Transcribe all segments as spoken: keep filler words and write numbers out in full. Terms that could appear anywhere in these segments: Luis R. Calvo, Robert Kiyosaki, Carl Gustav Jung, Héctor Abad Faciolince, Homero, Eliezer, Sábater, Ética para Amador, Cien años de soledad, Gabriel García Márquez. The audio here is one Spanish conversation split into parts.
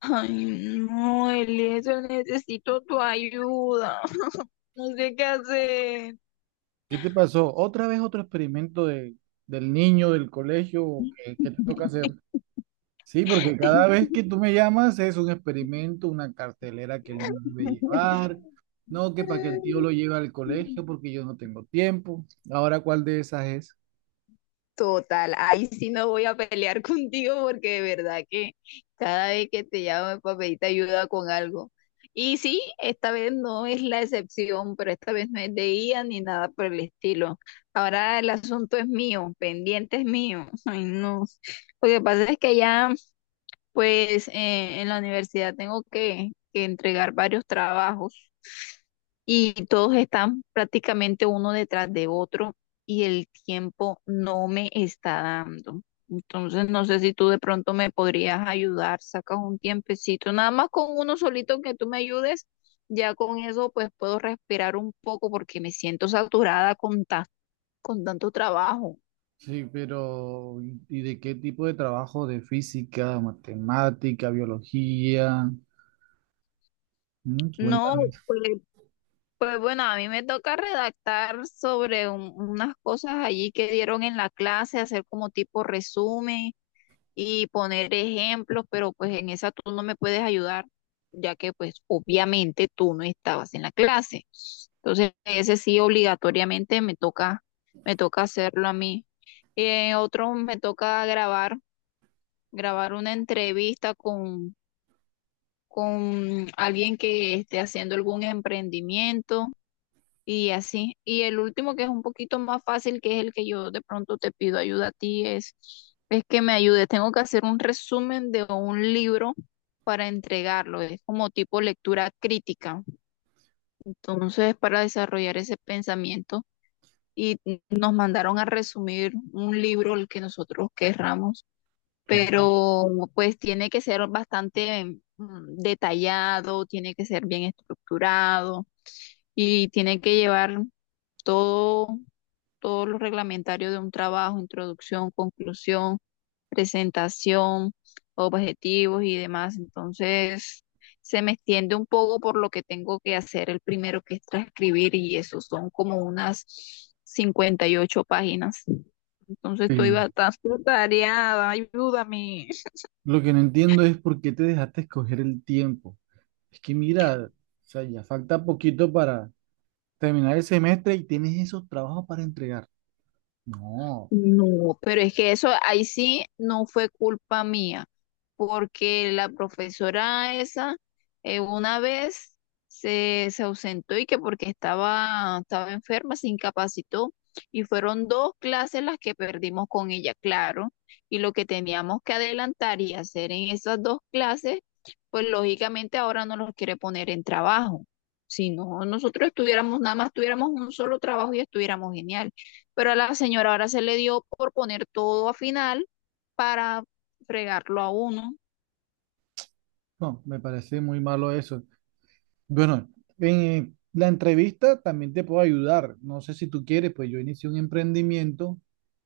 Ay, no, Eliezer, necesito tu ayuda. No sé qué hacer. ¿Qué te pasó? ¿Otra vez otro experimento de, del niño del colegio que, que te toca hacer? Sí, porque cada vez que tú me llamas es un experimento, una cartelera que el niño debe llevar, no que para que el tío lo lleve al colegio porque yo no tengo tiempo. Ahora, ¿cuál de esas es? Total, ahí sí no voy a pelear contigo porque de verdad que cada vez que te llamo es para pedirte ayuda con algo. Y sí, esta vez no es la excepción, pero esta vez no es de I A ni nada por el estilo. Ahora el asunto es mío, pendiente es mío. Ay, no. Lo que pasa es que ya. Pues eh, en la universidad tengo que, que entregar varios trabajos y todos están prácticamente uno detrás de otro y el tiempo no me está dando. Entonces no sé si tú de pronto me podrías ayudar, sacas un tiempecito, nada más con uno solito que tú me ayudes, ya con eso pues puedo respirar un poco porque me siento saturada con, ta- con tanto trabajo. Sí, pero ¿y y de qué tipo de trabajo? ¿De física, matemática, biología? Mm, No, Cuéntame. pues Pues bueno, a mí me toca redactar sobre un- unas cosas allí que dieron en la clase, hacer como tipo resumen y poner ejemplos, pero pues en esa tú no me puedes ayudar, ya que pues obviamente tú no estabas en la clase. Entonces, ese sí obligatoriamente me toca, me toca hacerlo a mí. En otro me toca grabar, grabar una entrevista con, con alguien que esté haciendo algún emprendimiento y así. Y el último, que es un poquito más fácil, que es el que yo de pronto te pido ayuda a ti, es, es que me ayudes. Tengo que hacer un resumen de un libro para entregarlo. Es como tipo lectura crítica. Entonces, para desarrollar ese pensamiento. Y nos mandaron a resumir un libro, el que nosotros querramos, Pues, pero pues tiene que ser bastante mm, detallado, tiene que ser bien estructurado y tiene que llevar todo todo lo reglamentario de un trabajo: introducción, conclusión, presentación, objetivos y demás. Entonces, se me extiende un poco por lo que tengo que hacer el primero, que es transcribir, y eso son como unas cincuenta y ocho páginas. Entonces, estoy eh, bastante atareada, ayúdame. lo que no entiendo es por qué te dejaste escoger el tiempo. Es que mira, o sea, ya falta poquito para terminar el semestre y tienes esos trabajos para entregar. No, No, pero es que eso ahí sí no fue culpa mía, porque la profesora esa eh, una vez se, se ausentó y, que porque estaba, estaba enferma, se incapacitó, y fueron dos clases las que perdimos con ella, claro, y lo que teníamos que adelantar y hacer en esas dos clases, pues lógicamente ahora no los quiere poner en trabajo. Si no, nosotros estuviéramos, nada más tuviéramos un solo trabajo, y estuviéramos genial, pero a la señora ahora se le dio por poner todo a final para fregarlo a uno. no, me parece muy malo eso. Bueno, en eh, la entrevista también te puedo ayudar. No sé si tú quieres, pues yo inicié un emprendimiento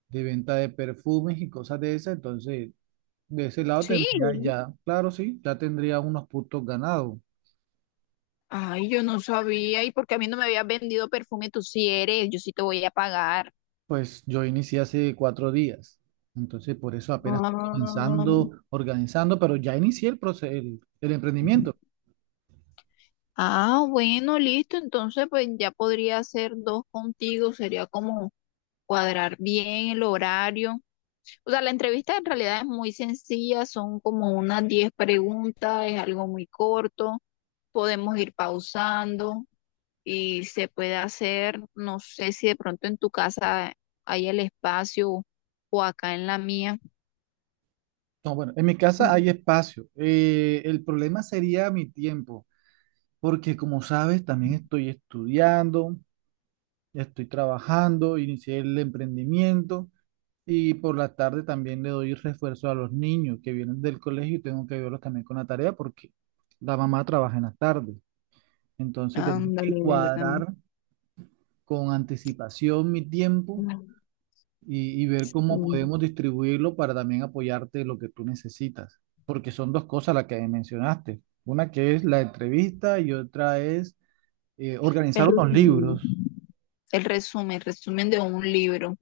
de venta de perfumes y cosas de esas, entonces de ese lado Sí. tendría ya, claro, sí, ya tendría unos puntos ganados. Ay, yo no sabía. ¿Y porque a mí no me habías vendido perfume? Tú sí eres, yo sí te voy a pagar. Pues yo inicié hace cuatro días, entonces por eso apenas estoy Ah, comenzando, organizando, pero ya inicié el proceso, el, el emprendimiento. Ah, bueno, listo. Entonces, pues ya podría hacer dos contigo. Sería como cuadrar bien el horario. O sea, la entrevista en realidad es muy sencilla. Son como unas diez preguntas. Es algo muy corto. Podemos ir pausando, y se puede hacer, no sé si de pronto en tu casa hay el espacio, o acá en la mía. No, bueno, en mi casa hay espacio. Eh, el problema sería mi tiempo, porque como sabes, también estoy estudiando, estoy trabajando, inicié el emprendimiento y por la tarde también le doy refuerzo a los niños que vienen del colegio y tengo que ayudarlos también con la tarea porque la mamá trabaja en las tardes. Entonces tengo que Ándale, ¿verdad? cuadrar con anticipación mi tiempo y, y ver cómo Mm, podemos distribuirlo para también apoyarte en lo que tú necesitas. Porque son dos cosas las que mencionaste. Una que es la entrevista y otra es eh, El organizar unos resumen. libros. el resumen, el resumen de un libro.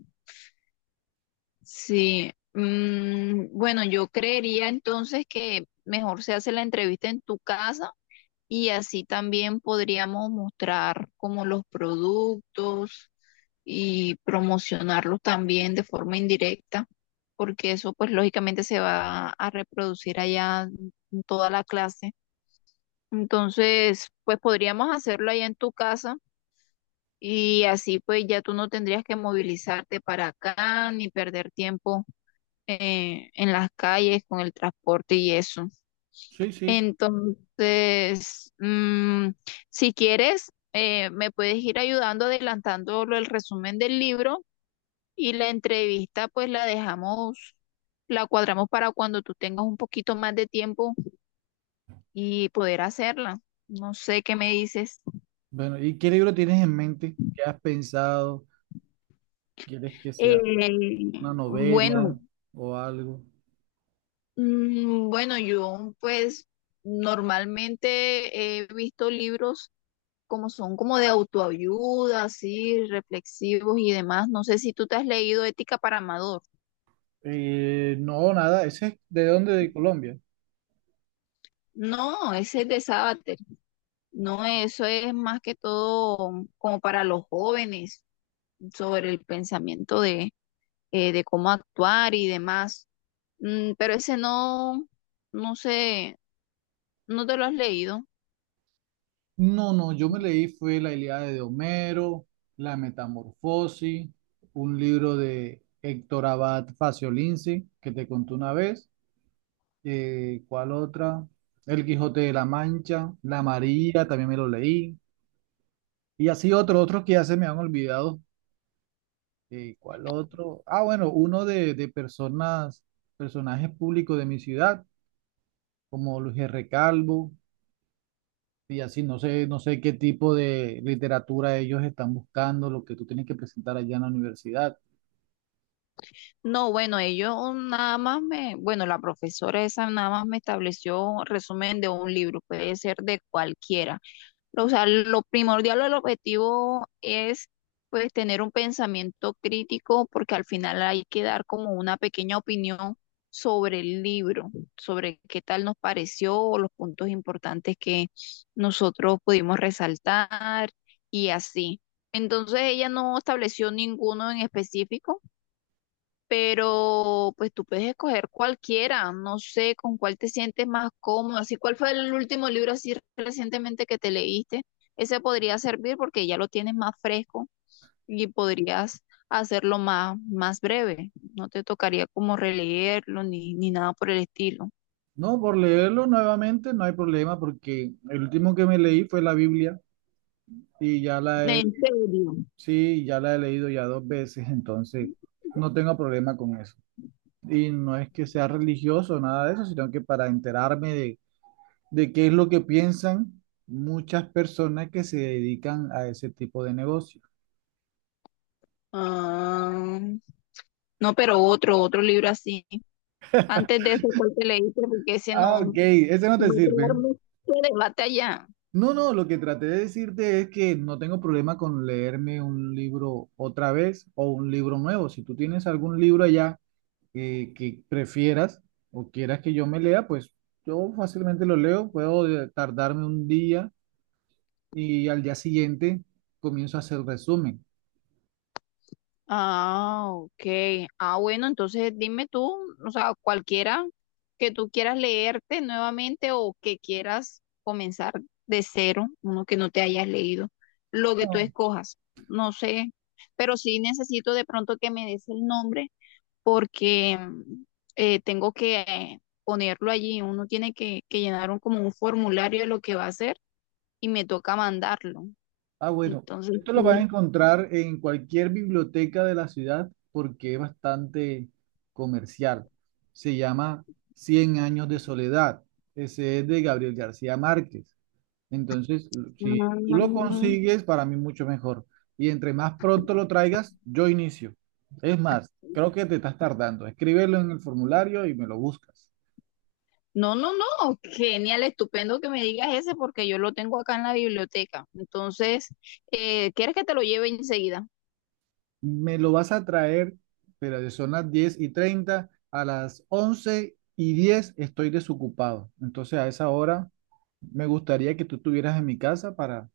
Sí, mm, bueno, yo creería entonces que mejor se hace la entrevista en tu casa. Y así también podríamos mostrar como los productos y promocionarlos también de forma indirecta, porque eso pues lógicamente se va a reproducir allá en toda la clase. Entonces, pues podríamos hacerlo allá en tu casa, y así pues ya tú no tendrías que movilizarte para acá ni perder tiempo eh, en las calles con el transporte y eso. Sí, sí. Entonces, mm, si quieres, eh, me puedes ir ayudando, adelantando lo- el resumen del libro, y la entrevista, pues la dejamos, la cuadramos para cuando tú tengas un poquito más de tiempo y poder hacerla. No sé qué me dices. Bueno, ¿y qué libro tienes en mente? ¿Qué has pensado? ¿Quieres que sea Eh, una bueno, novela o algo? mm, bueno, yo pues normalmente he visto libros como son como de autoayuda, así, reflexivos y demás. No sé si tú te has leído Ética para Amador. Eh, no, nada. ¿Ese es de dónde? ¿De Colombia? No, ese es de Sábater. No, eso es más que todo como para los jóvenes, sobre el pensamiento de, eh, de cómo actuar y demás. Mm, pero ese no, no sé, no te lo has leído. No, no, yo me leí fue la Ilíada de Homero, la Metamorfosis, un libro de Héctor Abad Faciolince, que te conté una vez, eh, ¿cuál otra? El Quijote de la Mancha, La María, también me lo leí, y así otros, otros que ya se me han olvidado, eh, ¿cuál otro? Ah, bueno, uno de, de personas, personajes públicos de mi ciudad, como Luis R. Calvo. Y así no sé, no sé qué tipo de literatura ellos están buscando, lo que tú tienes que presentar allá en la universidad. No, bueno, ellos nada más me, bueno, la profesora esa nada más me estableció resumen de un libro, puede ser de cualquiera. O sea, lo primordial, o el objetivo, es pues tener un pensamiento crítico, porque al final hay que dar como una pequeña opinión sobre el libro, sobre qué tal nos pareció o los puntos importantes que nosotros pudimos resaltar y así. Entonces, ella no estableció ninguno en específico, pero pues tú puedes escoger cualquiera, no sé con cuál te sientes más cómodo, así cuál fue el último libro así recientemente que te leíste, ese podría servir porque ya lo tienes más fresco y podrías hacerlo más, más breve, no te tocaría como releerlo ni, ni nada por el estilo. No, por leerlo nuevamente no hay problema porque el último que me leí fue la Biblia y ya la he, ¿En serio? sí, ya la he leído ya dos veces, entonces no tengo problema con eso. Y no es que sea religioso, nada de eso, sino que para enterarme de, de qué es lo que piensan muchas personas que se dedican a ese tipo de negocio. Ah, no, pero otro, otro libro así. Antes de ese, ¿cuál te leíste? Porque ese Ah, no, ok, ese no te va a crear sirve. mucho debate allá. No, no, lo que traté de decirte es que no tengo problema con leerme un libro otra vez o un libro nuevo. Si tú tienes algún libro allá, eh, que prefieras o quieras que yo me lea, pues yo fácilmente lo leo, puedo de- tardarme un día y al día siguiente comienzo a hacer resumen. Ah, ok. Ah, bueno, entonces dime tú, o sea, cualquiera que tú quieras leerte nuevamente, o que quieras comenzar de cero, uno que no te hayas leído, lo que tú escojas, no sé, pero sí necesito de pronto que me des el nombre porque mm, eh, tengo que eh, ponerlo allí, uno tiene que, que llenar un, como un formulario de lo que va a hacer, y me toca mandarlo. Ah, bueno, Entonces, esto lo vas a sí. encontrar en cualquier biblioteca de la ciudad porque es bastante comercial. Se llama Cien años de soledad. Ese es de Gabriel García Márquez. Entonces, si tú lo Mm, consigues, para mí mucho mejor. Y entre más pronto lo traigas, yo inicio. Es más, creo que te estás tardando. Escríbelo en el formulario y me lo buscas. No, no, no, genial, estupendo que me digas ese, porque yo lo tengo acá en la biblioteca. Entonces, eh, ¿quieres que te lo lleve enseguida? Me lo vas a traer, pero son las diez y treinta; a las once y diez estoy desocupado. Entonces a esa hora me gustaría que tú estuvieras en mi casa para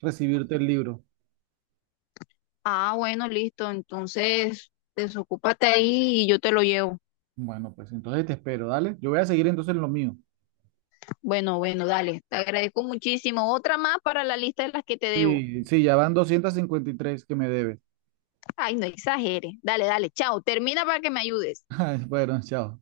recibirte el libro. Ah, bueno, listo. Entonces, desocúpate ahí y yo te lo llevo. Bueno, pues entonces te espero, dale. Yo voy a seguir entonces en lo mío. Bueno, bueno, dale. Te agradezco muchísimo. Otra más para la lista de las que te debo. Sí, sí, ya van doscientos cincuenta y tres que me debes. Ay, no exageres. Dale, dale, chao. Termina para que me ayudes. Bueno, chao.